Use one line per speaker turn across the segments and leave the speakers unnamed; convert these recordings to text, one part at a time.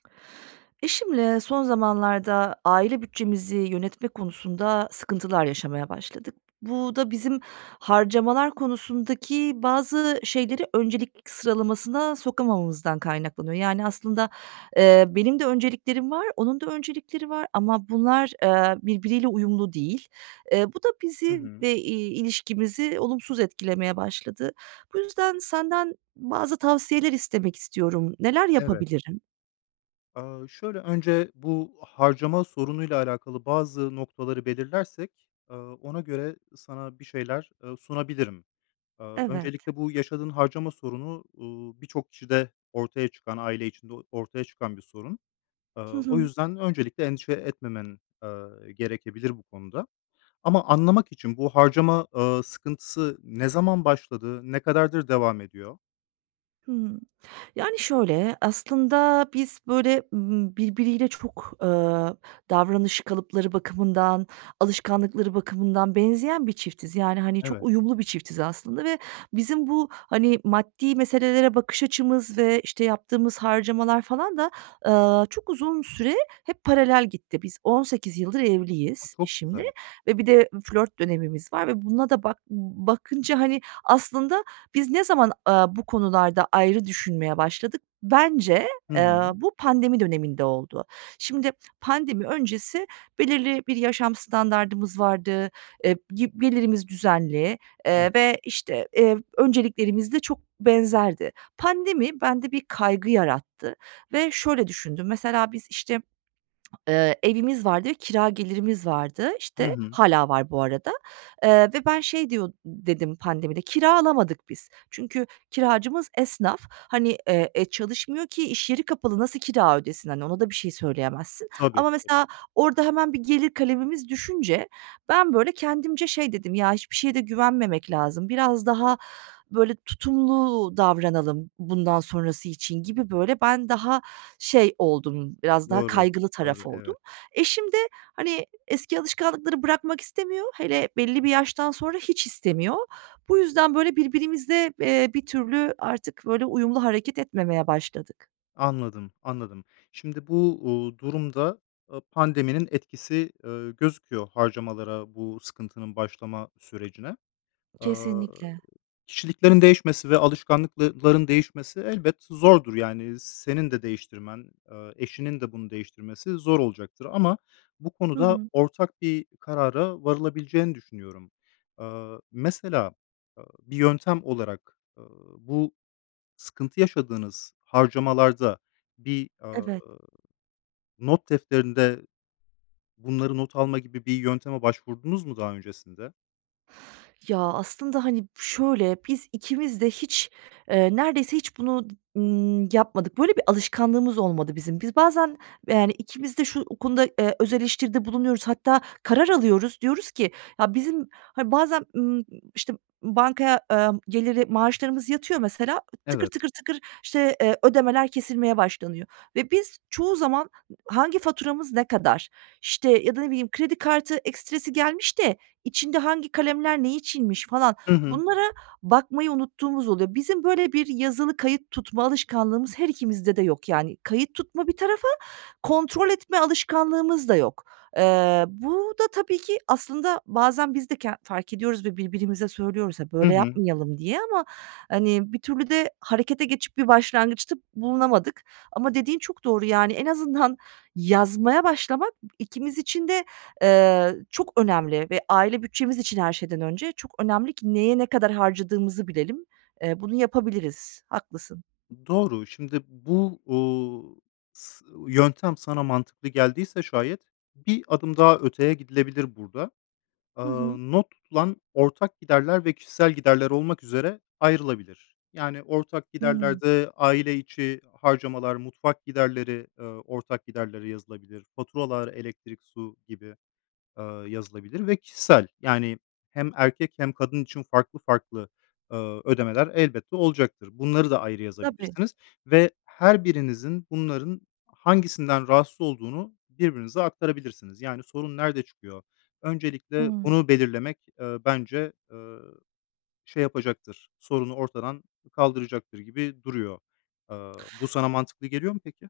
Eşimle son zamanlarda aile bütçemizi yönetme konusunda sıkıntılar yaşamaya başladık. Bu da bizim harcamalar konusundaki bazı şeyleri öncelik sıralamasına sokamamamızdan kaynaklanıyor. Yani, aslında, eee, benim de önceliklerim var, onun da öncelikleri var ama bunlar, eee, birbiriyle uyumlu değil. Eee, bu da
Hı
bizi
hı.
ve, iii, ilişkimizi olumsuz etkilemeye başladı. Bu yüzden senden bazı tavsiyeler istemek istiyorum. Neler
Evet.
yapabilirim?
Aaa, şöyle, önce bu harcama sorunuyla alakalı bazı noktaları belirlersek, aaa, ona göre sana bir şeyler, ııı, sunabilirim. Aaa,
Evet.
öncelikle bu yaşadığın harcama sorunu, uuu, birçok kişide ortaya çıkan, aile içinde o ortaya çıkan bir sorun.
Hı
Aaa, o
hı.
yüzden öncelikle endişe etmemen, eee, gerekebilir bu konuda. Ama anlamak için, bu harcama, aaa, sıkıntısı ne zaman başladı? Ne kadardır devam ediyor?
Hımm, yani, şöyle, aslında biz böyle, ımm, birbiriyle çok, eee, davranış kalıpları bakımından, alışkanlıkları bakımından benzeyen bir çiftiz. Yani, hani, çok
Evet.
uyumlu bir çiftiz aslında ve bizim bu, hani, maddi meselelere bakış açımız ve, işte, yaptığımız harcamalar falan da, eee, çok uzun süre hep paralel gitti. Biz 18 yıldır
A,
evliyiz
çok
eşimle
güzel.
ve bir de flört dönemimiz var ve buna da bak b b bakınca, hani, aslında biz ne zaman, aaa, bu konularda ayrı düşünmeye başladık? Bence,
Hı
eee,
hı.
bu pandemi döneminde oldu. Şimdi, pandemi öncesi belirli bir yaşam standardımız vardı, eee, gi gelirimiz düzenli, eee,
Evet.
ve, işte, eee, önceliklerimiz de çok benzerdi. Pandemi bende bir kaygı yarattı ve şöyle düşündüm, mesela biz, işte, eee, evimiz vardı ve kira gelirimiz vardı,
Hı
işte.
hı.
Hâlâ var bu arada. Eee, ve ben şey diyor dedim pandemide, kira alamadık biz. Çünkü kiracımız esnaf. Hani, eee, çalışmıyor ki iş yeri kapalı, nasıl kira ödesin, hani, ona da bir şey söyleyemezsin
Tabii.
ama
[unintelligible]
mesela orada hemen bir gelir kalemimiz düşünce ben, böyle, kendimce şey dedim, “Ya, hiçbir şeye de güvenmemek lazım, biraz daha, böyle tutumlu davranalım, bundan sonrası için.“ gibi, böyle, ben daha şey oldum, biraz daha
Doğru,
kaygılı
doğru.
taraf oldum.
Evet.
Eşim de, hani, eski alışkanlıkları bırakmak istemiyor, hele belli bir yaştan sonra hiç istemiyor. Bu yüzden, böyle, birbirimize, eee, bir türlü artık, böyle, uyumlu hareket etmemeye başladık.
Anladım, anladım. Şimdi bu, uuu, durumda, ııı, pandeminin etkisi, ııı, gözüküyor harcamalara, bu sıkıntının başlama sürecine. Aaa,
Kesinlikle.
kişiliklerin değişmesi ve alışkanlıklı ların değişmesi elbet zordur. Yani, senin de değiştirmen, ııı, eşinin de bunu değiştirmesi zor olacaktır ama bu
Hı
konuda
hı.
ortak bir karara varılabileceğini düşünüyorum. Iıı, mesela, ııı, bir yöntem olarak, ııı, bu sıkıntı yaşadığınız harcamalarda bir, aaa,
Evet.
not defterinde bunları not alma gibi bir yönteme başvurdunuz mu daha öncesinde?
Ya aslında, hani, şöyle, biz ikimiz de hiç, eee, neredeyse hiç bunu d ımm, yapmadık. Böyle bir alışkanlığımız olmadı bizim. Biz bazen, yani, ikimiz de şu konuda, eee, öz eleştiride bulunuyoruz. Hatta karar alıyoruz, diyoruz ki, ya bizim, hani, bazen, ımm, işte, ımm, bankaya, eee, geliri maaşlarımız yatıyor mesela, tıkır
Evet.
tıkır tıkır, işte, eee, ödemeler kesilmeye başlanıyor ve biz çoğu zaman hangi faturamız ne kadar, işte, ya da ne bileyim, kredi kartı ekstresi gelmiş de içinde hangi kalemler ne içinmiş falan
Hı hı.
bunlara bakmayı unuttuğumuz oluyor. Bizim böyle bir yazılı kayıt tutma alışkanlığımız her ikimizde de yok yani. Kayıt tutma bir tarafa, kontrol etme alışkanlığımız da yok. Eee, bu da tabii ki aslında bazen biz de ken fark ediyoruz ve birbirimize söylüyoruz ha
Hı
"Böyle
hı.
yapmayalım." diye ama, hani, bir türlü de harekete geçip bir başlangıçta bulunamadık ama dediğin çok doğru, yani, en azından yazmaya başlamak, ikimiz için de, eee, çok önemli ve aile bütçemiz için her şeyden önce çok önemli ki neye ne kadar harcadığımızı bilelim. Eee, bunu yapabiliriz. Haklısın.
Doğru. Şimdi bu, uuu, s yöntem sana mantıklı geldiyse şayet, 1 adım daha öteye gidilebilir burada.
Hı
Aaa,
hı.
not tutulan ortak giderler ve kişisel giderler olmak üzere ayrılabilir. Yani, ortak
Hı hı.
giderlerde aile içi harcamalar, mutfak giderleri, eee, ortak giderlere yazılabilir; faturalar, elektrik, su gibi, eee, yazılabilir ve kişisel, yani hem erkek hem kadın için farklı farklı, eee, ödemeler elbette olacaktır. Bunları da ayrı
Tabii.
yazabilirsiniz ve her birinizin bunların hangisinden rahatsız olduğunu birbirinize aktarabilirsiniz. Yani, sorun nerede çıkıyor? Öncelikle
Hıı.
bunu belirlemek, eee, bence, eee şey yapacaktır, sorunu ortadan kaldıracaktır gibi duruyor. Eee, bu sana mantıklı geliyor mu peki?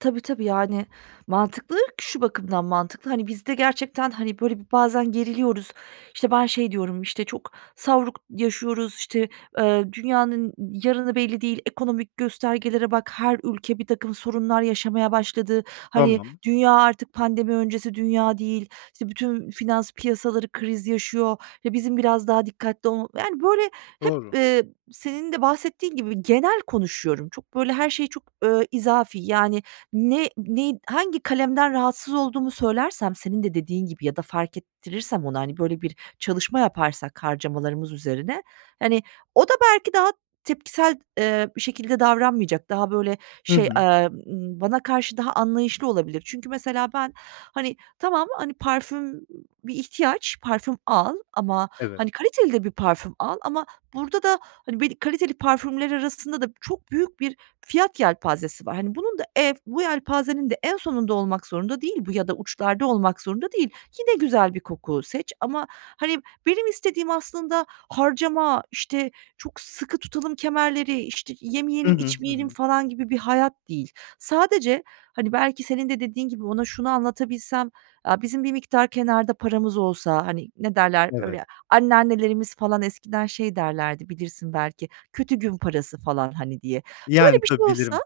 Tabii, tabii. Yani, mantıklı ki şu bakımdan mantıklı, hani, biz de gerçekten, hani, böyle, bir bazen geriliyoruz, işte, ben şey diyorum: "İşte, çok savruk yaşıyoruz, işte, eee, dünyanın yarını belli değil, ekonomik göstergelere bak, her ülke birtakım sorunlar yaşamaya başladı, hani,
Tamam.
dünya artık pandemi öncesi dünya değil, işte, bütün finans piyasaları kriz yaşıyor ve bizim biraz daha dikkatli ol" Yani, böyle, hep,
Doğru.
eee, senin de bahsettiğin gibi genel konuşuyorum. Çok, böyle, her şey çok, eee, izafi. Yani, ne neyin hangi kalemden rahatsız olduğumu söylersem senin de dediğin gibi ya da fark ettirirsem ona, hani, böyle, bir çalışma yaparsak harcamalarımız üzerine, hani, o da belki daha tepkisel, eee, bir şekilde davranmayacak, daha, böyle,
Hı
şey,
hı.
eee, ımm, bana karşı daha anlayışlı olabilir. Çünkü, mesela, ben, hani, tamam, hani, parfüm bir ihtiyaç, parfüm al ama,
Evet.
hani, kaliteli de bir parfüm al ama burada da, hani, belli kaliteli parfümler arasında da çok büyük bir fiyat yelpazesi var. Hani, bunun da ev, bu yelpazenin de en sonunda olmak zorunda değil bu ya da uçlarda olmak zorunda değil. Yine güzel bir koku seç ama, hani, benim istediğim aslında harcama, işte, çok sıkı tutalım kemerleri, işte,
Hı
yemeyelim,
hı. Hı
içmeyelim,
hı.
falan, gibi bir hayat değil. Sadece, hani, belki senin de dediğin gibi ona şunu anlatabilsem: Aaa, bizim bir miktar kenarda paramız olsa. Hani, ne derler?
Evet.
Öyle, anneannelerimiz falan eskiden şey derlerdi, bilirsin belki, kötü gün parası falan hani, diye.
Yani,
Böyle, bir şey
tabii.
olsa,
Bilirim.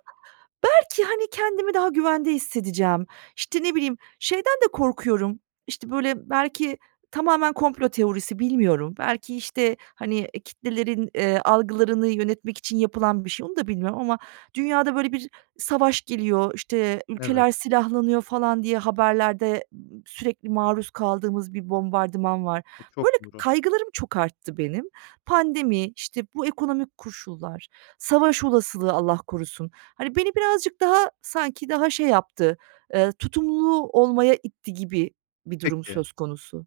belki, hani, kendimi daha güvende hissedeceğim. İşte, ne bileyim, şeyden de korkuyorum, işte, böyle, belki tamamen komplo teorisi, bilmiyorum. Belki, işte, hani, eee, kitlelerin, eee, algılarını yönetmek için yapılan bir şey, onu da bilmiyorum ama dünyada, böyle, bir savaş geliyor, işte,
Evet.
ülkeler silahlanıyor falan diye haberlerde sürekli maruz kaldığımız bir bombardıman var.
E,
Böyle
çok doğru.
kaygılarım çok arttı benim. Pandemi, işte, bu ekonomik koşullar, savaş olasılığı Allah korusun. Hani, beni birazcık daha sanki daha şey yaptı, eee, tutumlu olmaya itti gibi bir durum
Peki.
söz konusu.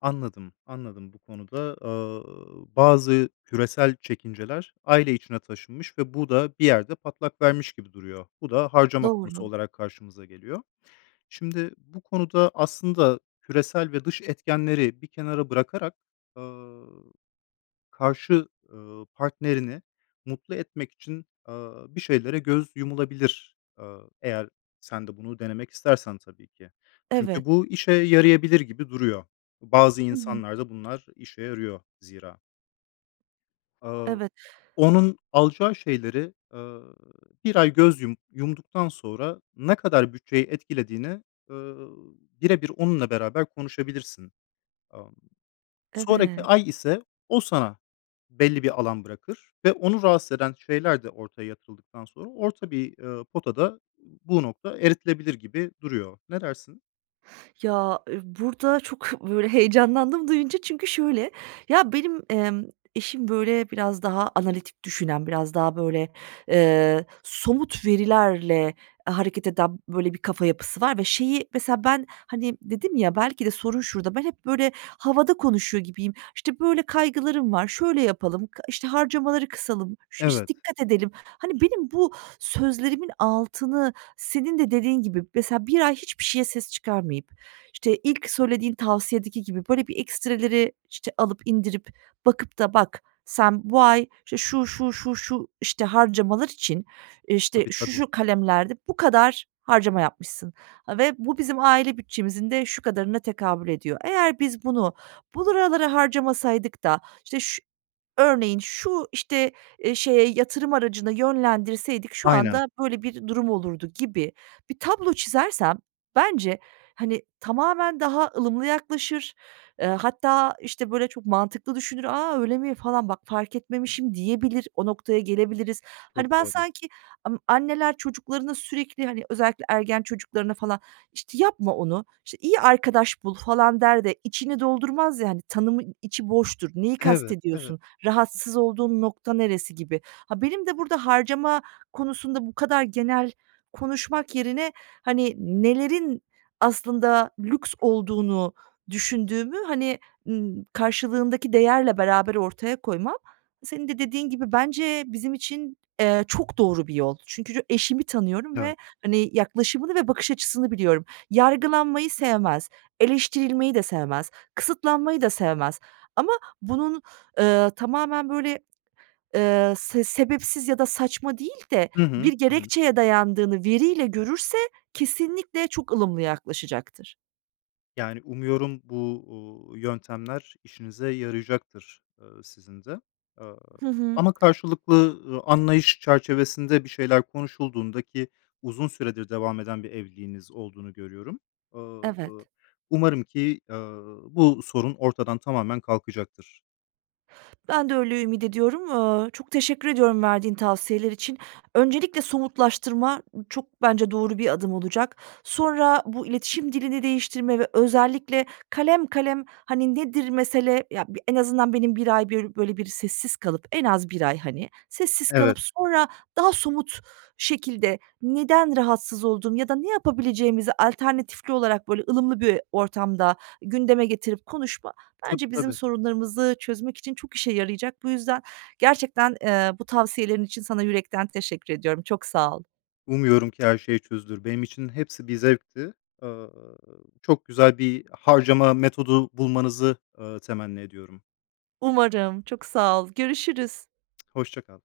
Anladım, anladım. Bu konuda, eee, bazı küresel çekinceler aile içine taşınmış ve bu da bir yerde patlak vermiş gibi duruyor. Bu da harcama konusu
Doğru.
olarak karşımıza geliyor. Şimdi bu konuda aslında küresel ve dış etkenleri bir kenara bırakarak, ııı, karşı, ııı partnerini mutlu etmek için, eee, bir şeylere göz yumulabilir. Eee, eğer sen de bunu denemek istersen tabii ki. Çünkü
Evet.
bu işe yarayabilir gibi duruyor. Bu, bazı
I hı.
insanlar da bunlar işe yarıyor zira. Aaa,
Evet.
onun alacağı şeylere, eee, 1 ay göz yum yumduktan sonra, ne kadar bütçeyi etkilediğini, eee, bire bir onunla beraber konuşabilirsin. Amm. Sonraki
Evet.
ay ise o sana belli bir alan bırakır ve onu rahatsız eden şeyler de ortaya yatırıldıktan sonra orta bir, eee, potada bu nokta eritilebilir gibi duruyor. Ne dersin?
Ya, eee, burada çok, böyle, heyecanlandım duyunca çünkü şöyle, ya, benim, emm, eşim, böyle, biraz daha analitik düşünen, biraz daha, böyle, eee, somut verilerle hareket eden, böyle, bir kafa yapısı var ve şeyi mesela, ben, hani, dedim ya, belki de sorun şurada, ben hep böyle havada konuşuyor gibiyim. "İşte, böyle kaygılarım var, şöyle yapalım, kı işte, harcamaları kısalım, şu işte,
Evet.
dikkat edelim." Hani, benim bu sözlerimin altını, senin de dediğin gibi, mesela 1 ay hiçbir şeye ses çıkarmayıp, işte, ilk söylediğin tavsiyedeki gibi, böyle, bir ekstreleri, işte, alıp indirip bakıp da "Bak, sen bu ay, işte, şu şu şu şu, işte, harcamalar için, eee, işte,
Tabii,
şu
tabii.
şu kalemlerde bu kadar harcama yapmışsın. Ha, ve bu bizim aile bütçemizin de şu kadarına tekabül ediyor. Eğer biz bunu buralara harcamasaydık da, işte, şu örneğin şu, işte, eee, şeye yatırım aracına yönlendirseydik şu
Aynen.
anda böyle bir durum olurdu." gibi bir tablo çizersem bence, hani, tamamen daha ılımlı yaklaşır. Eee, hatta, işte, böyle, çok mantıklı düşünür, "A, öyle mi?" falan "Bak fark etmemişim." diyebilir, o noktaya gelebiliriz. Hani,
Çok
ben
doğru.
sanki, amm, anneler çocuklarına sürekli, hani, özellikle ergen çocuklarına falan, işte, "Yapma onu, işte, iyi arkadaş bul." falan der de, içini doldurmaz ya, hani, tanımın içi boştur, "Neyi
H evet, evet.
kastediyorsun, rahatsız olduğun nokta neresi?" gibi. Ha, benim de burada harcama konusunda bu kadar genel konuşmak yerine, hani, nelerin aslında lüks olduğunu düşündüğümü, hani, ııı, karşılığındaki değerle beraber ortaya koymam, senin de dediğin gibi bence bizim için, eee, çok doğru bir yol. Çünkü ço eşimi tanıyorum ve,
Evet.
hani, yaklaşımını ve bakış açısını biliyorum. Yargılanmayı sevmez, eleştirilmeyi de sevmez, kısıtlanmayı da sevmez ama bunun, eee, tamamen böyle, eee, se sebepsiz ya da saçma değil de
Hı hı,
bir
ı hı.
gerekçeye dayandığını veriyle görürse, kesinlikle çok ılımlı yaklaşacaktır.
Yani, umuyorum bu, uuu, yöntemler işinize yarayacaktır, eee, sizin de. Aaa,
Hı hı.
ama karşılıklı, ııı, anlayış çerçevesinde bir şeyler konuşulduğunda, ki uzun süredir devam eden bir evliliğiniz olduğunu görüyorum, aaa, ııı,
Evet.
umarım ki, aaa, bu sorun ortadan tamamen kalkacaktır.
Ben de öyle ümit ediyorum. Aaa, çok teşekkür ediyorum verdiğin tavsiyeler için. Öncelikle somutlaştırma, ı çok bence doğru bir adım olacak. Sonra bu iletişim dilini değiştirme ve özellikle kalem kalem, hani, nedir mesele, ya, bir en azından benim 1 ay, börü böyle, bir sessiz kalıp en az 1 ay, hani, sessiz
Evet.
kalıp sonra daha somut şekilde neden rahatsız oldum ya da ne yapabileceğimizi alternatifli olarak, böyle, ılımlı bir ortamda gündeme getirip konuşma,
Tabii,
bence bizim
tabii.
sorunlarımızı çözmek için çok işe yarayacak. Bu yüzden gerçekten, eee, bu tavsiyelerin için sana yürekten teşekkür ediyorum. Çok sağ ol.
Umuyorum ki her şeyi çözülür. Benim için hepsi bir zevkti. Aaa, çok güzel bir harcama metodu bulmanızı, aaa, temenni ediyorum.
Umarım, çok sağ ol. Görüşürüz.
Hoşça kal.